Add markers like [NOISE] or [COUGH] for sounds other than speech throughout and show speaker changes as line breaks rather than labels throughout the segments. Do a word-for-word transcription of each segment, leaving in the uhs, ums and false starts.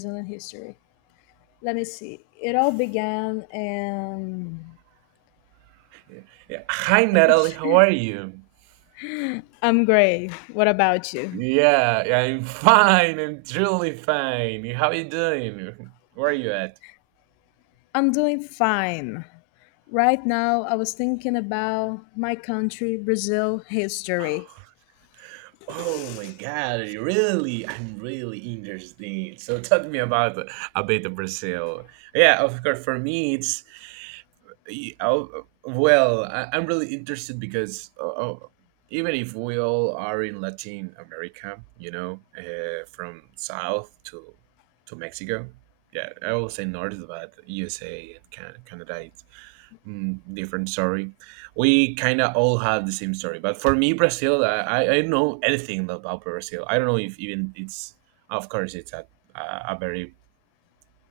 Zealand history. Let me see. It all began in—
Yeah. Hi, Natalie. How are you?
I'm great. What about you?
Yeah, I'm fine. I'm truly fine. How are you doing? Where are you at?
I'm doing fine. Right now, I was thinking about my country, Brazil history.
Oh my God! Really, I'm really interested. So, talk to me about a bit of Brazil. Yeah, of course. For me, it's Y- oh, well I, i'm really interested because uh, oh, even if we all are in Latin America you know uh, from south to to Mexico. Yeah, I will say north, but USA and Can- canada, it's mm, different story. We kind of all have the same story, but for me, Brazil, i i I don't know anything about Brazil. I don't know if even it's of course it's a a a very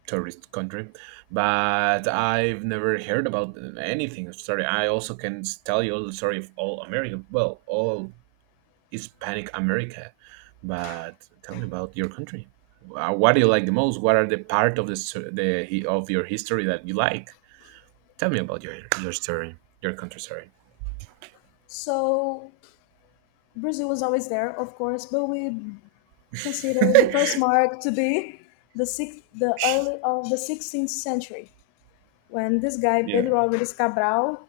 tourist country, but I've never heard about anything. Sorry, I also can tell you all the story of all America, well, all Hispanic America. But tell me about your country. Uh, What do you like the most? What are the part of the s- the hi- of your history that you like? Tell me about your your story, your country story.
So, Brazil was always there, of course, but we consider the first mark to be the sixth, the early of the sixteenth century, when this guy
Yeah.
Pedro Alvarez Cabral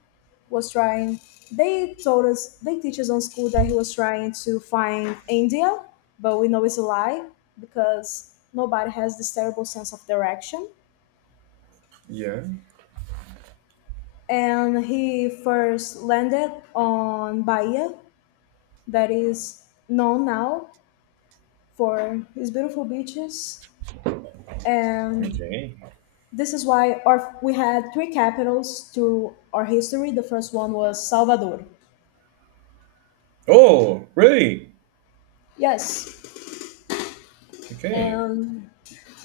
was trying. They told us they teach us on school that he was trying to find India, but we know it's a lie because nobody has this terrible sense of direction.
Yeah.
And he first landed on Bahia, that is known now for its beautiful beaches. And
Okay.
this is why our, we had three capitals to our history. The first one was Salvador.
Oh, really?
Yes.
Okay.
And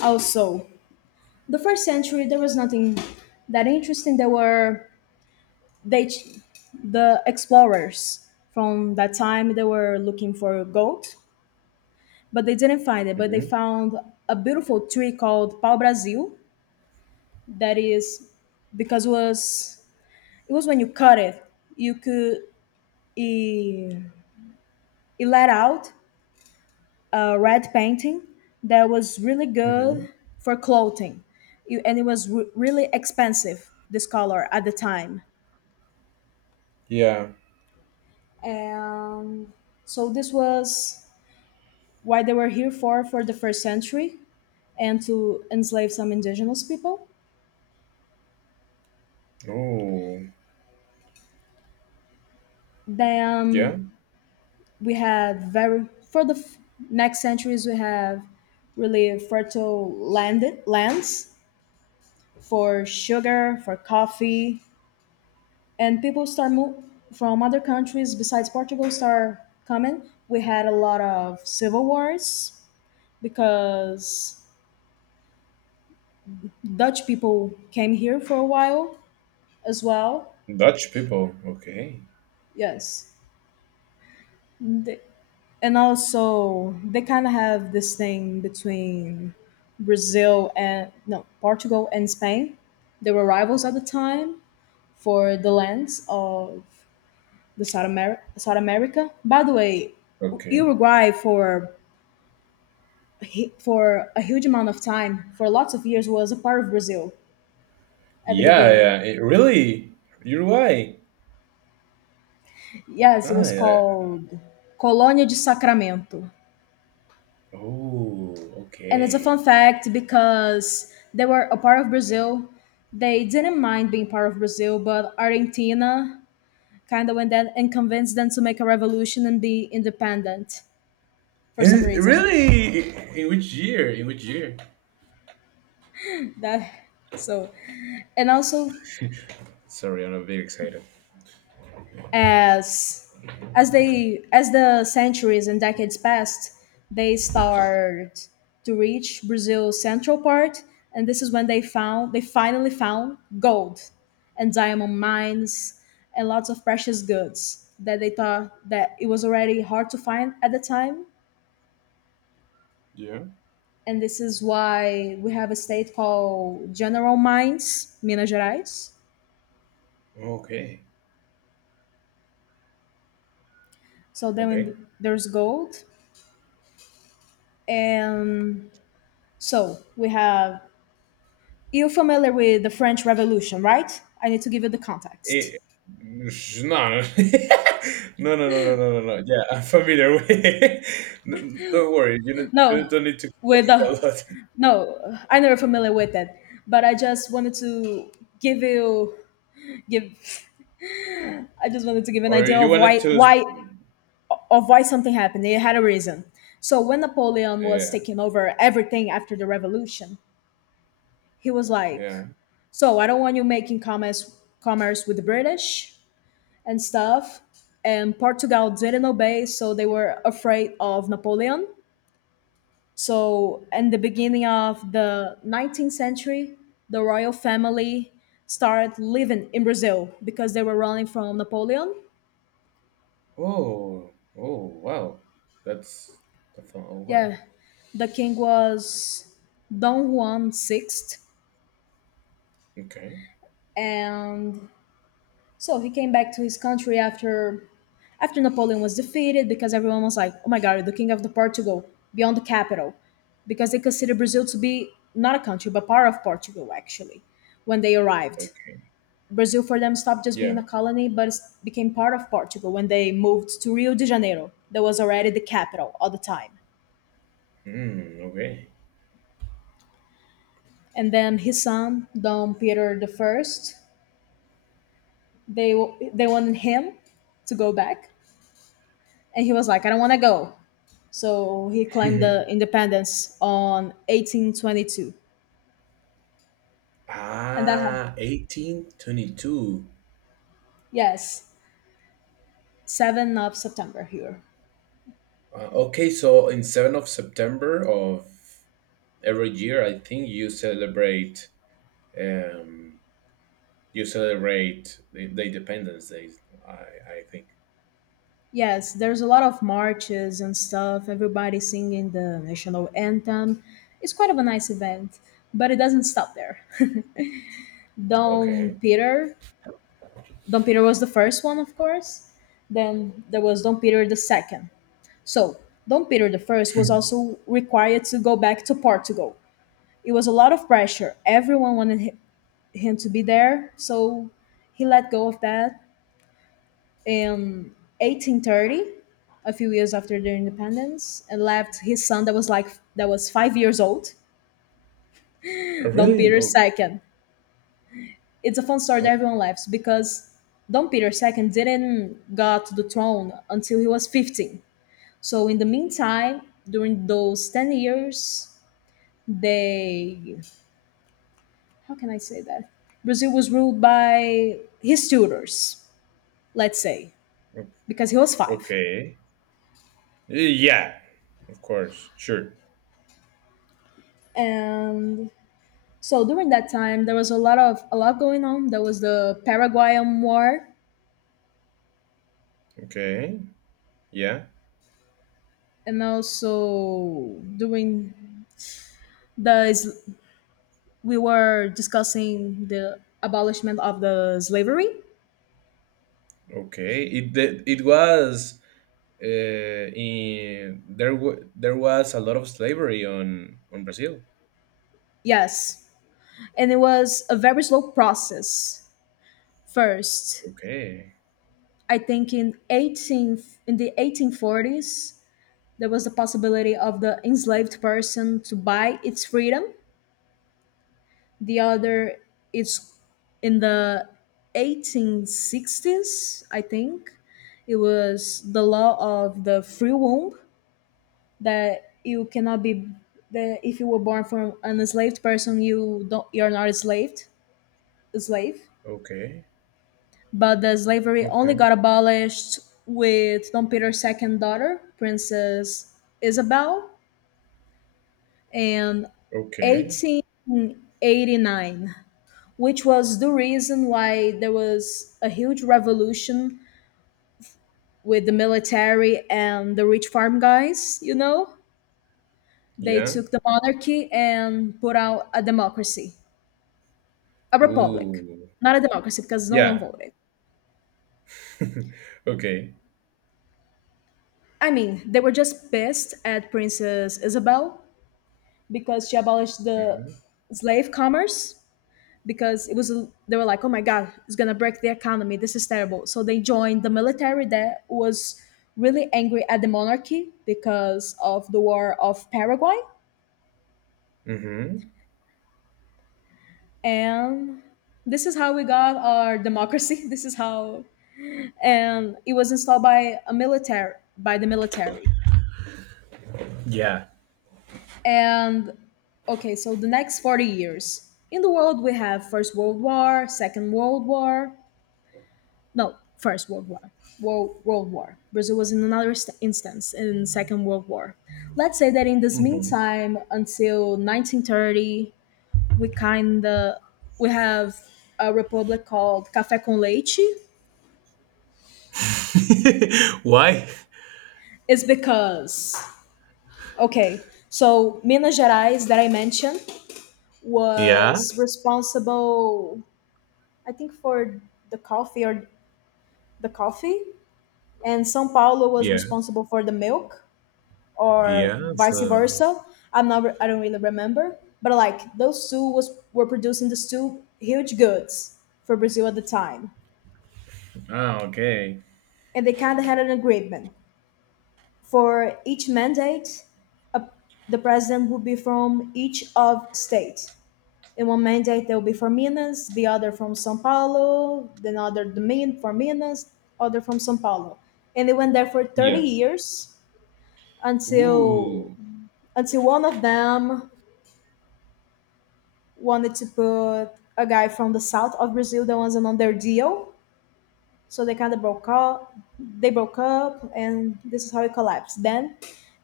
also, the first century there was nothing that interesting. There were they, the explorers from that time, they were looking for gold, but they didn't find it. But they
Mm-hmm.
found a beautiful tree called pau Brasil. That is because it was it was when you cut it, you could— it, it let out a red painting that was really
Mm-hmm.
good for clothing. You- And it was re- really expensive, this color at the time.
Yeah.
And so this was why they were here for for the first century and to enslave some indigenous people.
Oh, yeah.
Then we had very for the f- next centuries we have really fertile land lands for sugar, for coffee, and people start move from other countries besides Portugal start coming. We had a lot of civil wars because Dutch people came here for a while as well.
Dutch people. Okay.
Yes. They- and also they kind of have this thing between Brazil and no Portugal and Spain. They were rivals at the time for the lands of the South, Amer- South America. By the way,
Okay.
Uruguay for he, for a huge amount of time, for lots of years, was a part of Brazil at the
Yeah,
beginning.
yeah. It really? Uruguay?
Yes, it
Ah,
was
yeah.
called Colônia de Sacramento.
Oh,
And it's a
okay.
fun fact because they were a part of Brazil. They didn't mind being part of Brazil, but Argentina kind of went then and convinced them to make a revolution and be independent for some
Eh,
reason.
Really? In which year? In which year?
That— so, and also
[LAUGHS] Sorry, I'm a bit excited.
as as they as the centuries and decades passed, they start to reach Brazil's central part, and this is when they found they finally found gold and diamond mines and lots of precious goods that they thought that it was already hard to find at the time.
Yeah.
And this is why we have a state called general mines, Minas Gerais.
Okay.
So
Okay.
then there's gold. And so we have— you're familiar with the French Revolution, right? I need to give you the context.
It, no, no. [LAUGHS] No, no, no, no, no, no, no. Yeah, I'm familiar with it. [LAUGHS] N- Don't worry. You don't you
No,
don't need to
with
explain a
the—
lot. [LAUGHS]
no, I never familiar with it, but I just wanted to give you give. I just wanted to give an
Or
idea
you
of
wanted
why
to.
why
sp-
of why something happened. It had a reason. So when Napoleon was
Yeah,
taking over everything after the revolution, he was like,
yeah.
"So I don't want you making commerce commerce with the British and stuff." And Portugal didn't obey, so they were afraid of Napoleon. So, in the beginning of the nineteenth century, the royal family started living in Brazil because they were running from Napoleon.
Oh, oh, wow. That's, that's oh, wow.
Yeah, the king was Don Juan six,
Okay.
and so he came back to his country after after Napoleon was defeated, because everyone was like, "Oh my God, the king of the Portugal beyond the capital," because they considered Brazil to be not a country but part of Portugal, actually, when they arrived.
Okay.
Brazil for them stopped just being
Yeah.
a colony, but became part of Portugal when they moved to Rio de Janeiro, that was already the capital at the time.
Mm, okay.
And then his son, Dom Peter the First, they they wanted him to go back, and he was like, "I don't want to go." So he claimed the
[LAUGHS]
independence on eighteen twenty-two, and that—
Ah, eighteen twenty-two.
yes, seventh of September here.
Uh, okay, so in seventh of September of every year, I think you celebrate um you celebrate the, the Independence Day, I I think.
Yes, there's a lot of marches and stuff, everybody singing the national anthem. It's quite of a nice event, but it doesn't stop there. [LAUGHS] Dom
Okay.
Peter, Dom Peter was the first one, of course. Then there was Dom Peter the second. So, Dom Peter the first was also required to go back to Portugal. It was a lot of pressure. Everyone wanted hi- him to be there, so he let go of that in eighteen thirty, a few years after their independence, and left his son that was like that was five years old,
Uh,
Dom
Really?
Peter
Oh,
the second. It's a fun story
oh,
that everyone laughs because Dom Peter the second didn't got to the throne until he was fifteen. So in the meantime, during those ten years, they— how can I say that? Brazil was ruled by his tutors, let's say,
o-
because he was five.
okay. Uh, Yeah, of course. Sure.
And so during that time, there was a lot of— a lot going on. There was the Paraguayan War,
Okay. Yeah.
and also during the s- we were discussing the abolishment of the slavery.
Okay. It it, it was uh, in there wa there was a lot of slavery on on Brazil.
Yes, and it was a very slow process. First,
Okay,
I think in eighteen in the eighteen forties, there was the possibility of the enslaved person to buy its freedom. The other is in the eighteen sixties, I think. It was the law of the free womb that you cannot be— that if you were born from an enslaved person, you don't you're not enslaved, a slave.
okay,
But the slavery only
okay,
got abolished with Don Peter's second daughter, Princess Isabel, in
okay.
eighteen eighty-nine, which was the reason why there was a huge revolution with the military and the rich farm guys, you know? They
Yeah.
took the monarchy and put out a democracy, a republic.
Ooh.
Not a democracy because no one
Yeah.
voted.
[LAUGHS] Okay.
I mean, they were just pissed at Princess Isabel because she abolished the
Mm-hmm.
slave commerce because it was— they were like, "Oh my god, it's gonna break the economy. This is terrible." So they joined the military that was really angry at the monarchy because of the war of Paraguay,
Mm-hmm.
and this is how we got our democracy. [LAUGHS] This is how, and it was installed by a military by the military.
Yeah.
And okay, so the next forty years in the world we have First World War, Second World War. No, first world war— world, world war, Brazil was in another st- instance in second world war. Let's say that in this
Mm-hmm.
meantime until nineteen thirty we kind of— we have a republic called café com leite.
[LAUGHS] Why?
It's because, okay, so Minas Gerais that I mentioned
Yeah.
was responsible, I think, for the coffee, or the coffee, and sao paulo was
Yeah.
responsible for the milk, or
Yeah.
vice
So.
versa. I'm not— re- I don't really remember. But like those two was were producing these two huge goods for Brazil at the time,
Ah. Okay.
and they kind of had an agreement for each mandate. A, the president would be from each of state. In one mandate, they will be from Minas, the other from São Paulo, then other the main from Minas, other from São Paulo, and they went there for thirty
Yeah.
years until
Ooh.
until one of them wanted to put a guy from the south of Brazil that wasn't on their deal. So they kind of broke up. They broke up, and this is how it collapsed. Then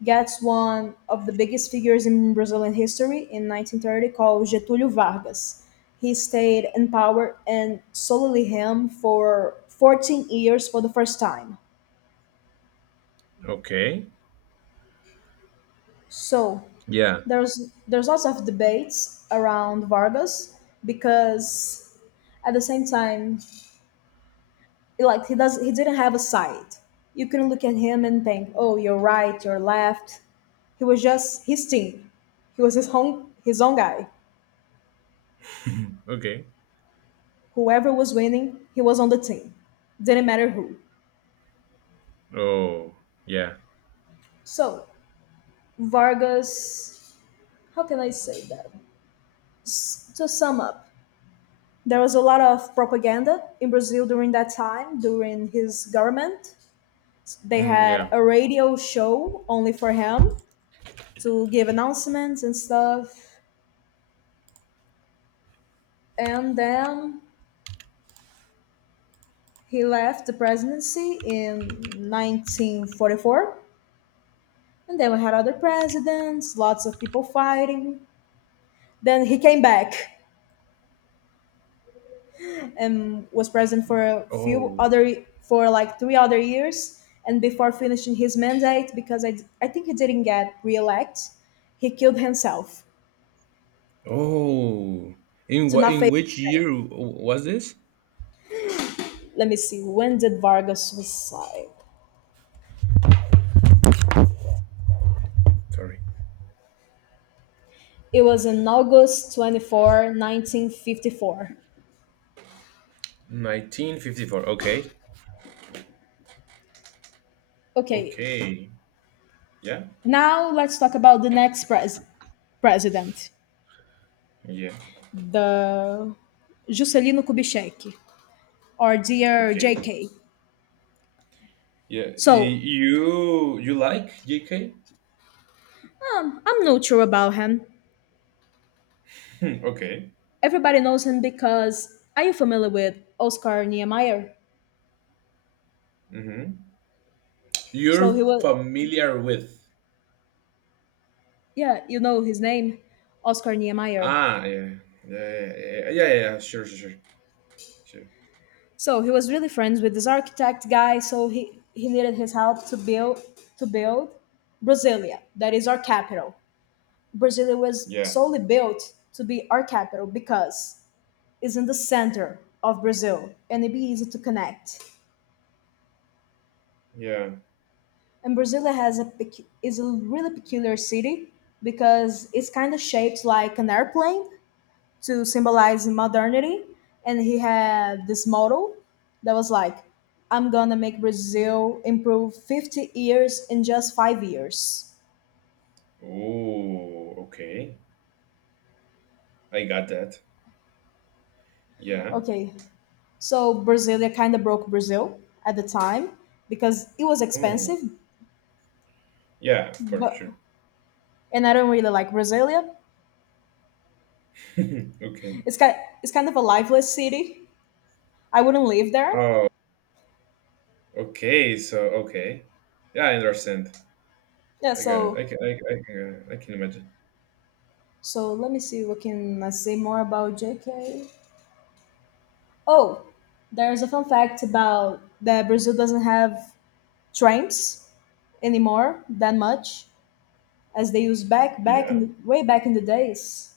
gets one of the biggest figures in Brazilian history in nineteen thirty called Getúlio Vargas. He stayed in power and solely him for fourteen years for the first time.
Okay.
So
Yeah.
there's there's lots of debates around Vargas because at the same time, like, he does he didn't have a side. You couldn't look at him and think, oh, you're right, you're left. He was just his team. He was his own his own guy.
Okay.
Whoever was winning he was on the team, didn't matter who.
Oh. Yeah.
So Vargas— how can I say that? S- to sum up, there was a lot of propaganda in Brazil during that time, during his government. They
Mm,
had
yeah.
a radio show only for him to give announcements and stuff. And then he left the presidency in nineteen forty-four, and then we had other presidents, lots of people fighting. Then he came back and was president for a few
Oh.
other— for like three other years. And before finishing his mandate, because I, I think he didn't get reelect, he killed himself
Oh, in
to
what
not
in
face.
which year w- was this?
Let me see. When did Vargas suicide?
Sorry.
It was in August twenty-fourth, nineteen fifty-four.
nineteen fifty-four. Okay.
Okay.
Okay. Yeah.
Now let's talk about the next pres- president,
Yeah.
the Juscelino Kubitschek, or dear
Okay.
J K.
Yeah. Y-
So
You you like J K?
um, I'm not sure about him.
Hmm, okay.
Everybody knows him because— are you familiar with Oscar Niemeyer?
Mm-hmm.
So
You're
he was—
familiar with.
yeah, you know his name, Oscar Niemeyer.
Ah, yeah. Yeah, yeah, yeah, yeah, yeah, sure, sure, sure, sure.
So he was really friends with this architect guy. So he, he needed his help to build to build Brasilia, that is our capital. Brasilia was
Yeah,
solely built to be our capital because it's in the center of Brazil and it'd be easy to connect.
yeah.
And Brasilia has a pecu- is a really peculiar city because it's kind of shaped like an airplane to symbolize modernity. And he had this motto that was like, "I'm gonna make Brazil improve fifty years in just five years."
Oh, okay. I got that. Yeah.
Okay, so Brasilia kind of broke Brazil at the time because it was
Oh,
expensive
yeah, for
but
sure.
and I don't really like Brasilia.
[LAUGHS] Okay.
It's kind it's kind of a lifeless city. I wouldn't live there.
Oh, okay, so okay, yeah, I understand.
Yeah,
I got it. I
so
can, I, I can, I can imagine.
so let me see what can I say more about J K. Oh, there's a fun fact about that Brazil doesn't have trams anymore that much as they used back back
Yeah.
in way back in the days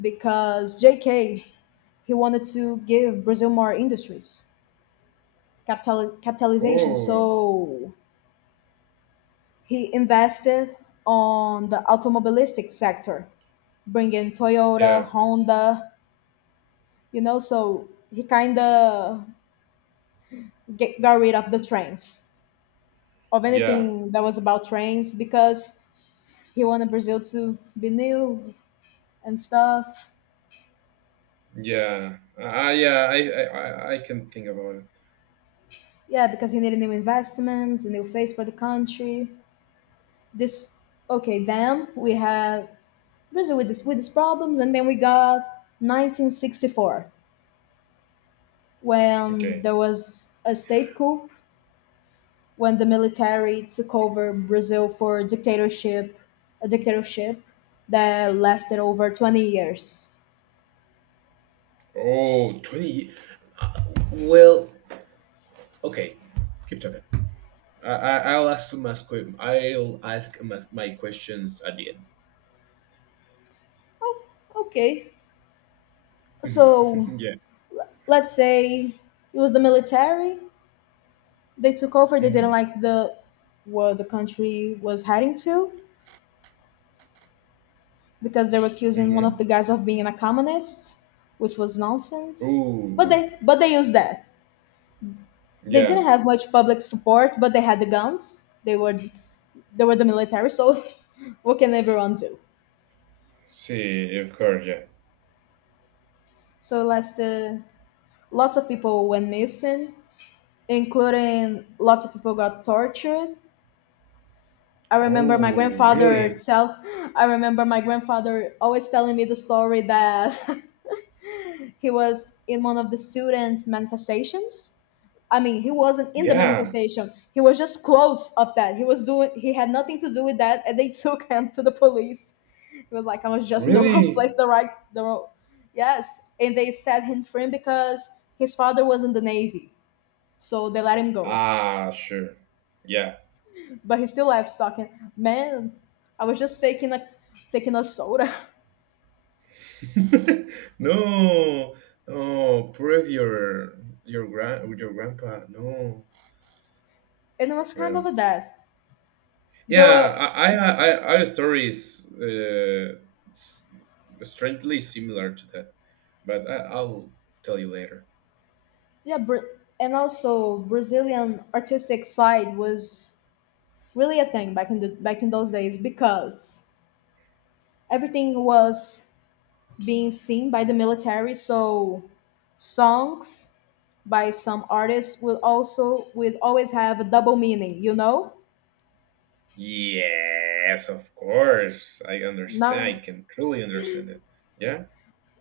because J K he wanted to give Brazil more industries, capital capitalization.
Oh,
So he invested on the automobilistic sector, bringing Toyota,
yeah,
Honda, you know, so he kind of get, got rid of the trains, of
yeah,
anything that was about trains, because he wanted Brazil to be new and stuff.
yeah. Ah, yeah. I, I, I I can think about it.
Yeah, because he needed new investments, a new face for the country. This, okay, then we have Brazil with this with these problems, and then we got nineteen sixty-four when
Okay.
there was a state coup when the military took over Brazil for dictatorship, a dictatorship that lasted over twenty years.
Oh, twenty. ye- Uh, well, okay. Keep talking. I, I I'll ask my que- I'll ask my, my questions at the end.
Oh, okay.
[LAUGHS]
So
Yeah.
l- let's say it was the military. They took over. They didn't
Mm-hmm.
like the where the country was heading to because they were accusing one
Mm-hmm.
of the guys of being a communist, which was nonsense. But
Ooh.
they but they used that. They didn't
Yeah.
have much public support, but they had the guns. They were they were the military, so [LAUGHS] what can everyone do?
See, of course. Yeah.
So last, uh, lots of people went missing, including lots of people got tortured. I remember my
Oh,
grandfather
really?
tell. [LAUGHS] I remember my grandfather always telling me the story that [LAUGHS] he was in one of the students' manifestations. I mean, he wasn't in the
Yeah.
manifestation. He was just close of that. He was doing. He had nothing to do with that, and they [LAUGHS] took him to the police. He was like, I was just in the [LAUGHS] wrong
Really?
place, the right, the wrong. Yes, and they set him free because his father was in the navy, so they let him go.
Ah, sure. Yeah.
But he still left talking. Man, I was just taking a taking a soda,
[LAUGHS] No, no, prove your your grand your grandpa. No.
[LAUGHS] and it was kind
Well,
of a that. There
yeah,
were
I I I, I have stories uh, s- strangely similar to that, but I, I'll tell you later.
Yeah, Bra- and also Brazilian artistic side was really a thing back in the back in those days because everything was being seen by the military. So songs by some artists will also will always have a double meaning. You know,
Yes, of course. I understand. I
now
can truly understand it. Yeah.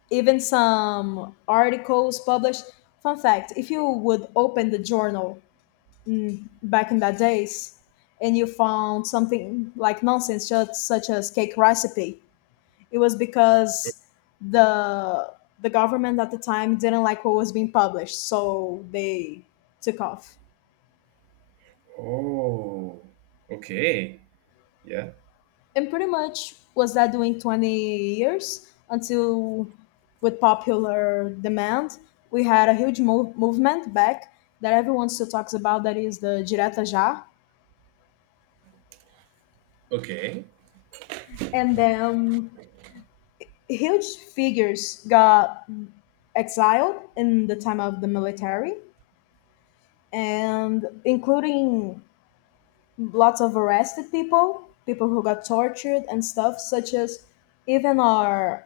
even some articles published. Fun fact: if you would open the journal, mm, back in that days and you found something like nonsense such, such as cake recipe, it was because the the government at the time didn't like what was being published, so they took off.
Oh. Okay. Yeah.
And pretty much was that doing twenty years until with popular demand we had a huge move movement back that everyone still talks about that is the direta já.
Okay.
And then huge figures got exiled in the time of the military and including lots of arrested people people who got tortured and stuff such as even our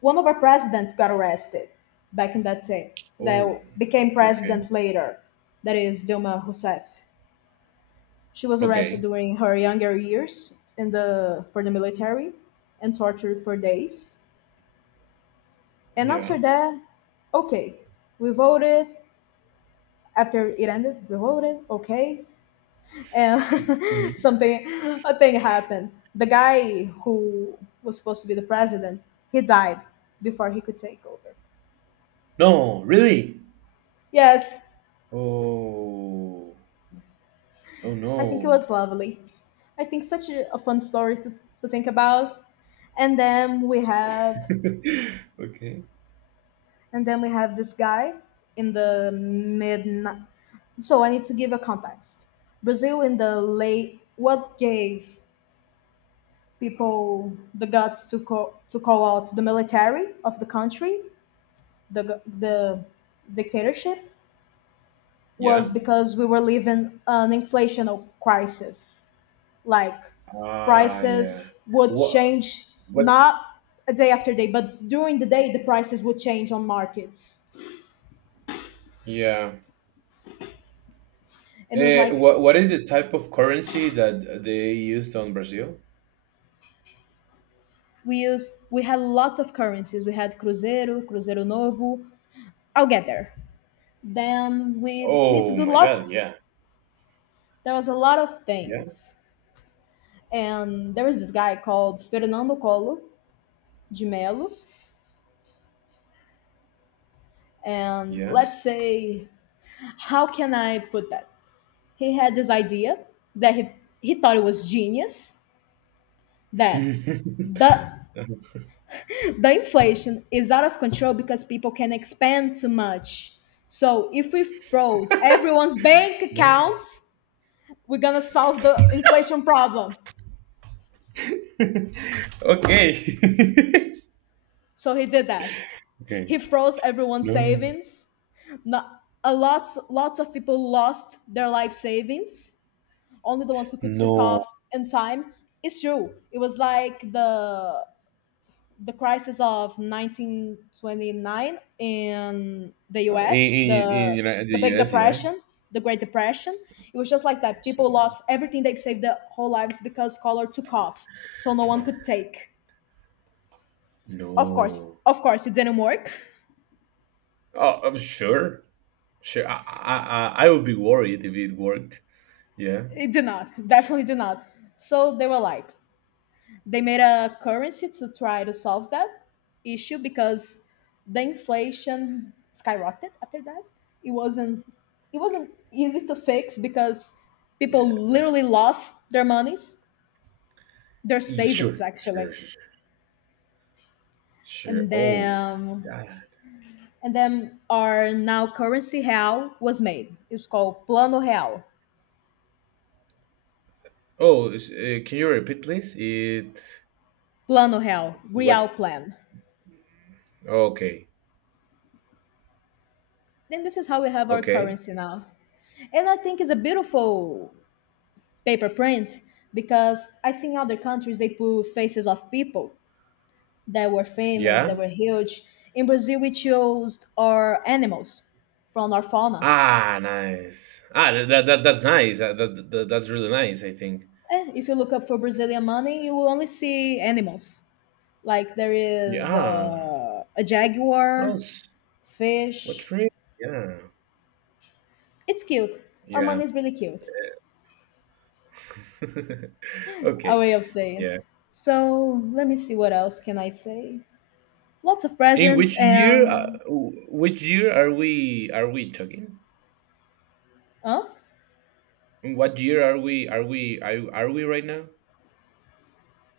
one of our presidents got arrested back in that time that
Oh.
became
Okay.
president later, that is Dilma Rousseff. She was arrested
Okay.
during her younger years in the for the military and tortured for days. And
Yeah.
after that, okay, we voted. After it ended, we voted, okay, and [LAUGHS]
Mhm.
something, a thing happened. The guy who was supposed to be the president, he died before he could take over.
No, really?
Yes,
Oh. Oh
I think it
no.
was lovely. I think such a, a fun story to, to think about. And then we had
[LAUGHS] Okay.
and then we have this guy in the mid, so I need to give a context. Brazil in the late, what gave people the guts to call, to call out the military of the country, the, go- the dictatorship, was
Yeah.
because we were living an inflational crisis, like
Ah, yeah.
prices would
What?
change,
What?
not a day after day but during the day the prices would change on markets,
Yeah.
and it was
Eh,
like
what? What is the type of currency that they used on Brazil?
we used we had lots of currencies. We had cruzeiro, cruzeiro novo. I'll get there. Then we need to
Oh
do
my
lots.
God. Yeah.
There was a lot of
Yeah.
things, and there was this guy called Fernando Colo de Mello. And
Yeah.
let's say, how can I put that? He had this idea that he he thought it was genius that
[LAUGHS]
the the inflation is out of control because people can expand too much. So if we froze everyone's bank
No.
accounts, we're gonna solve the inflation problem.
Okay. [LAUGHS]
So he did that.
Okay.
He froze everyone's
No.
savings. Not, a lots lots of people lost their life savings. Only the ones who could took
No.
off in time. It's true. It was like the the crisis of nineteen twenty-nine in the
In
U S,
in, in
the
Uni- the
the Big
U S, yeah.
Depression, the Great Depression. It was just like that. People lost everything they've saved their whole lives because color took off, so no one could take. Of course,
No.
of course, it didn't work.
Oh, I'm sure. Sure. I, I, I I would be worried if it worked. Yeah.
It did not, [LAUGHS] definitely did not. So they were like, they made a currency to try to solve that issue because the inflation skyrocketed after that. It wasn't, it wasn't easy to fix because people
Yeah.
literally lost their monies, their
Y-
savings
Sure. Sure. Sure.
actually,
Sure. Sure.
and
Oh,
then
yeah.
and then our now currency real was made. It's called Plano Real,
Oh, is- uh, can you repeat, please? It.
Plano Real,
What?
Real Plan,
Okay.
then this is how we have our
Okay.
currency now. And I think it's a beautiful paper print because I seen other countries they put faces of people that were famous, that
Yeah.
were huge. In Brazil, we chose our animals from our fauna.
Ah, nice. Ah, that, that, that that's nice. Uh, That, that, that's really nice, I think.
Eh, if you look up for Brazilian money, you will only see animals. Like there
Yeah.
is
Ah,
uh, a
Oh,
jaguar,
s- what
fish.
tree? Yeah.
It's cute. Our
Yeah.
money is really cute.
[LAUGHS]
A
Okay.
way of saying.
Yeah.
So let me see what else can I say. Lots of
In
presents
which year, uh,
and
w- which year are we are we talking?
huh?
In what year are we are we are, are we right now?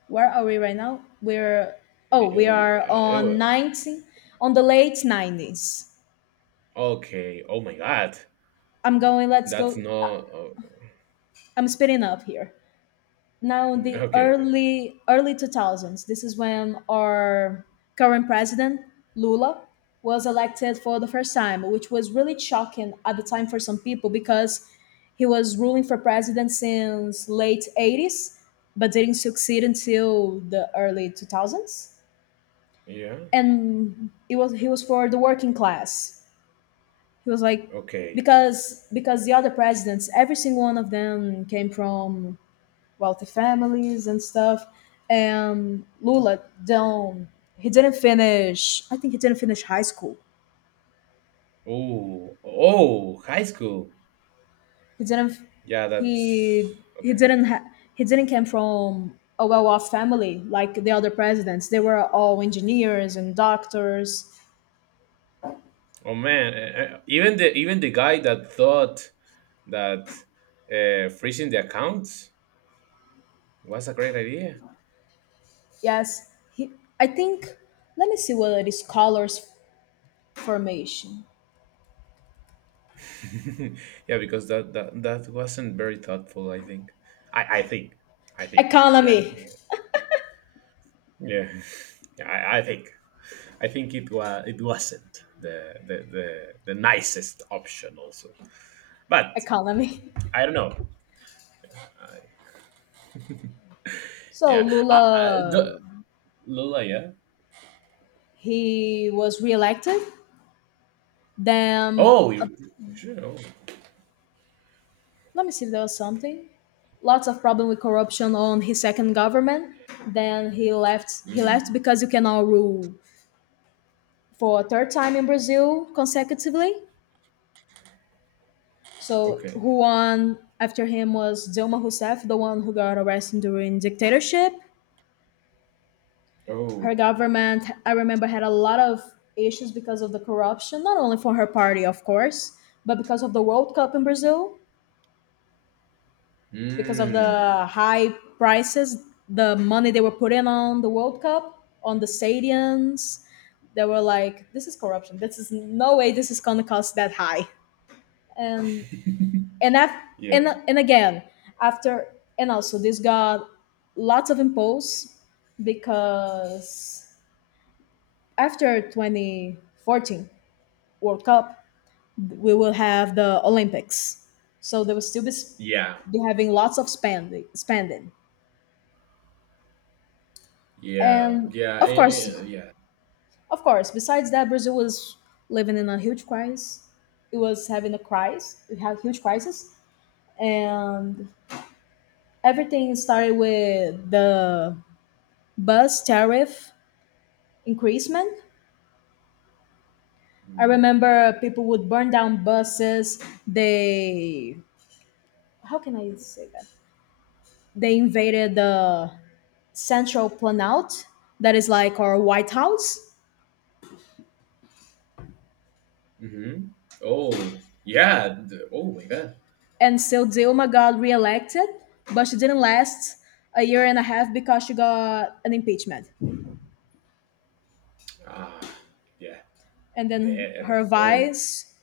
Where are we right now? We're oh, we
Ew,
are
uh,
on
ew,
19 on the late nineties.
Okay. Oh my God,
I'm going, let's
that's
go.
not.
I-
Oh,
I'm speeding up here. Now the
okay. Okay.
early early two thousands, this is when our current president Lula was elected for the first time, which was really shocking at the time for some people because he was ruling for president since late eighties but didn't succeed until the early two thousands.
Yeah.
And it was he was for the working class. He was like
Okay.
because because the other presidents every single one of them came from wealthy families and stuff. And Lula don't he didn't finish, I think he didn't finish high school.
Oh. Oh. High school.
He didn't
Yeah. That's
he he
okay.
didn't ha- He didn't come from a well-off family like the other presidents. They were all engineers and doctors.
Oh man. eh, eh, Even the even the guy that thought that uh, freezing the accounts was a great idea.
Yes, he, I think let me see what it is scholars formation.
[LAUGHS] Yeah, because that, that that wasn't very thoughtful, I think. I I think. I think. Yeah.
Economy.
Yeah. [LAUGHS] Yeah, I, I think. I think it was. It wasn't the, the the the nicest option. Also, but
Economy. [LAUGHS]
I don't know. I,
So
yeah. I, I, the,
Lula
Lola. Yeah.
he was reelected. Then
Oh. You, sure. Oh.
let me see, there was something. Lots of problem with corruption on his second government. Then he left. He left because you cannot rule for a third time in Brazil consecutively. So
Okay.
who won after him was Dilma Rousseff, the one who got arrested during dictatorship. Her
Oh.
government, I remember, had a lot of issues because of the corruption, not only for her party, of course, but because of the World Cup in Brazil because of
Hmm.
the high prices, the money they were putting on the World Cup, on the stadiums. They were like, "This is corruption. This is no way. This is gonna cost that high." And and af-
Yeah.
and and again after and also this got lots of impulse because after twenty fourteen World Cup we will have the Olympics, so they will still be, s-
Yeah.
be having lots of spending spending.
Yeah.
And
Yeah.
of
eh,
course,
eh, yeah.
of course, besides that, Brazil was living in a huge crisis. It was having a crisis. It had huge crisis, and everything started with the bus tariff increasement. I
Hmm.
remember people would burn down buses. They, how can I say that? They invaded the Central Planout, that is like our White House,
Mm-hmm. Oh, yeah. th- Oh my God.
and so Dilma got reelected, but she didn't last a year and a half because she got an impeachment.
Ah, yeah.
And then
There.
her
Oh.
vice,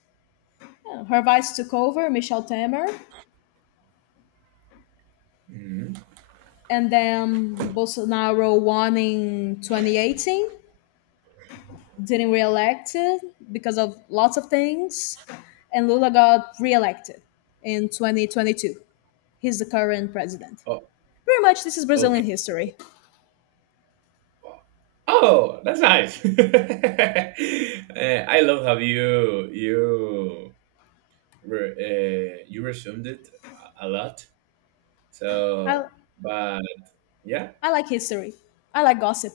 her vice took over, Michelle Temer,
Hmm.
and then Bolsonaro won in twenty eighteen, didn't reelected because of lots of things, and Lula got reelected in twenty twenty-two. He's the current president.
Oh,
Pretty much, this is
okay.
Brazilian history.
Oh, that's nice. [LAUGHS] Eh, I love how you you re- uh, you resumed it a a lot.
I
So, but yeah,
I like history. I like gossip.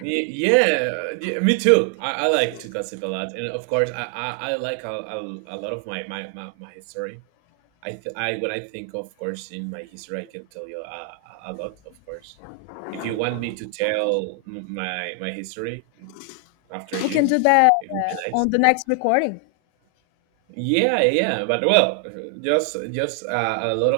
Y- yeah, yeah, me too. I, I like to gossip a lot, and of course, I I, I like a, a, a lot of my my my, my history. I, th- I when I think, of course, in my history, I can tell you a, a lot. Of course, if you want me to tell m- my my history after
We can
you,
do that
it would be
uh,
nice.
on the next recording.
Yeah, yeah, but well, just just uh, a lot of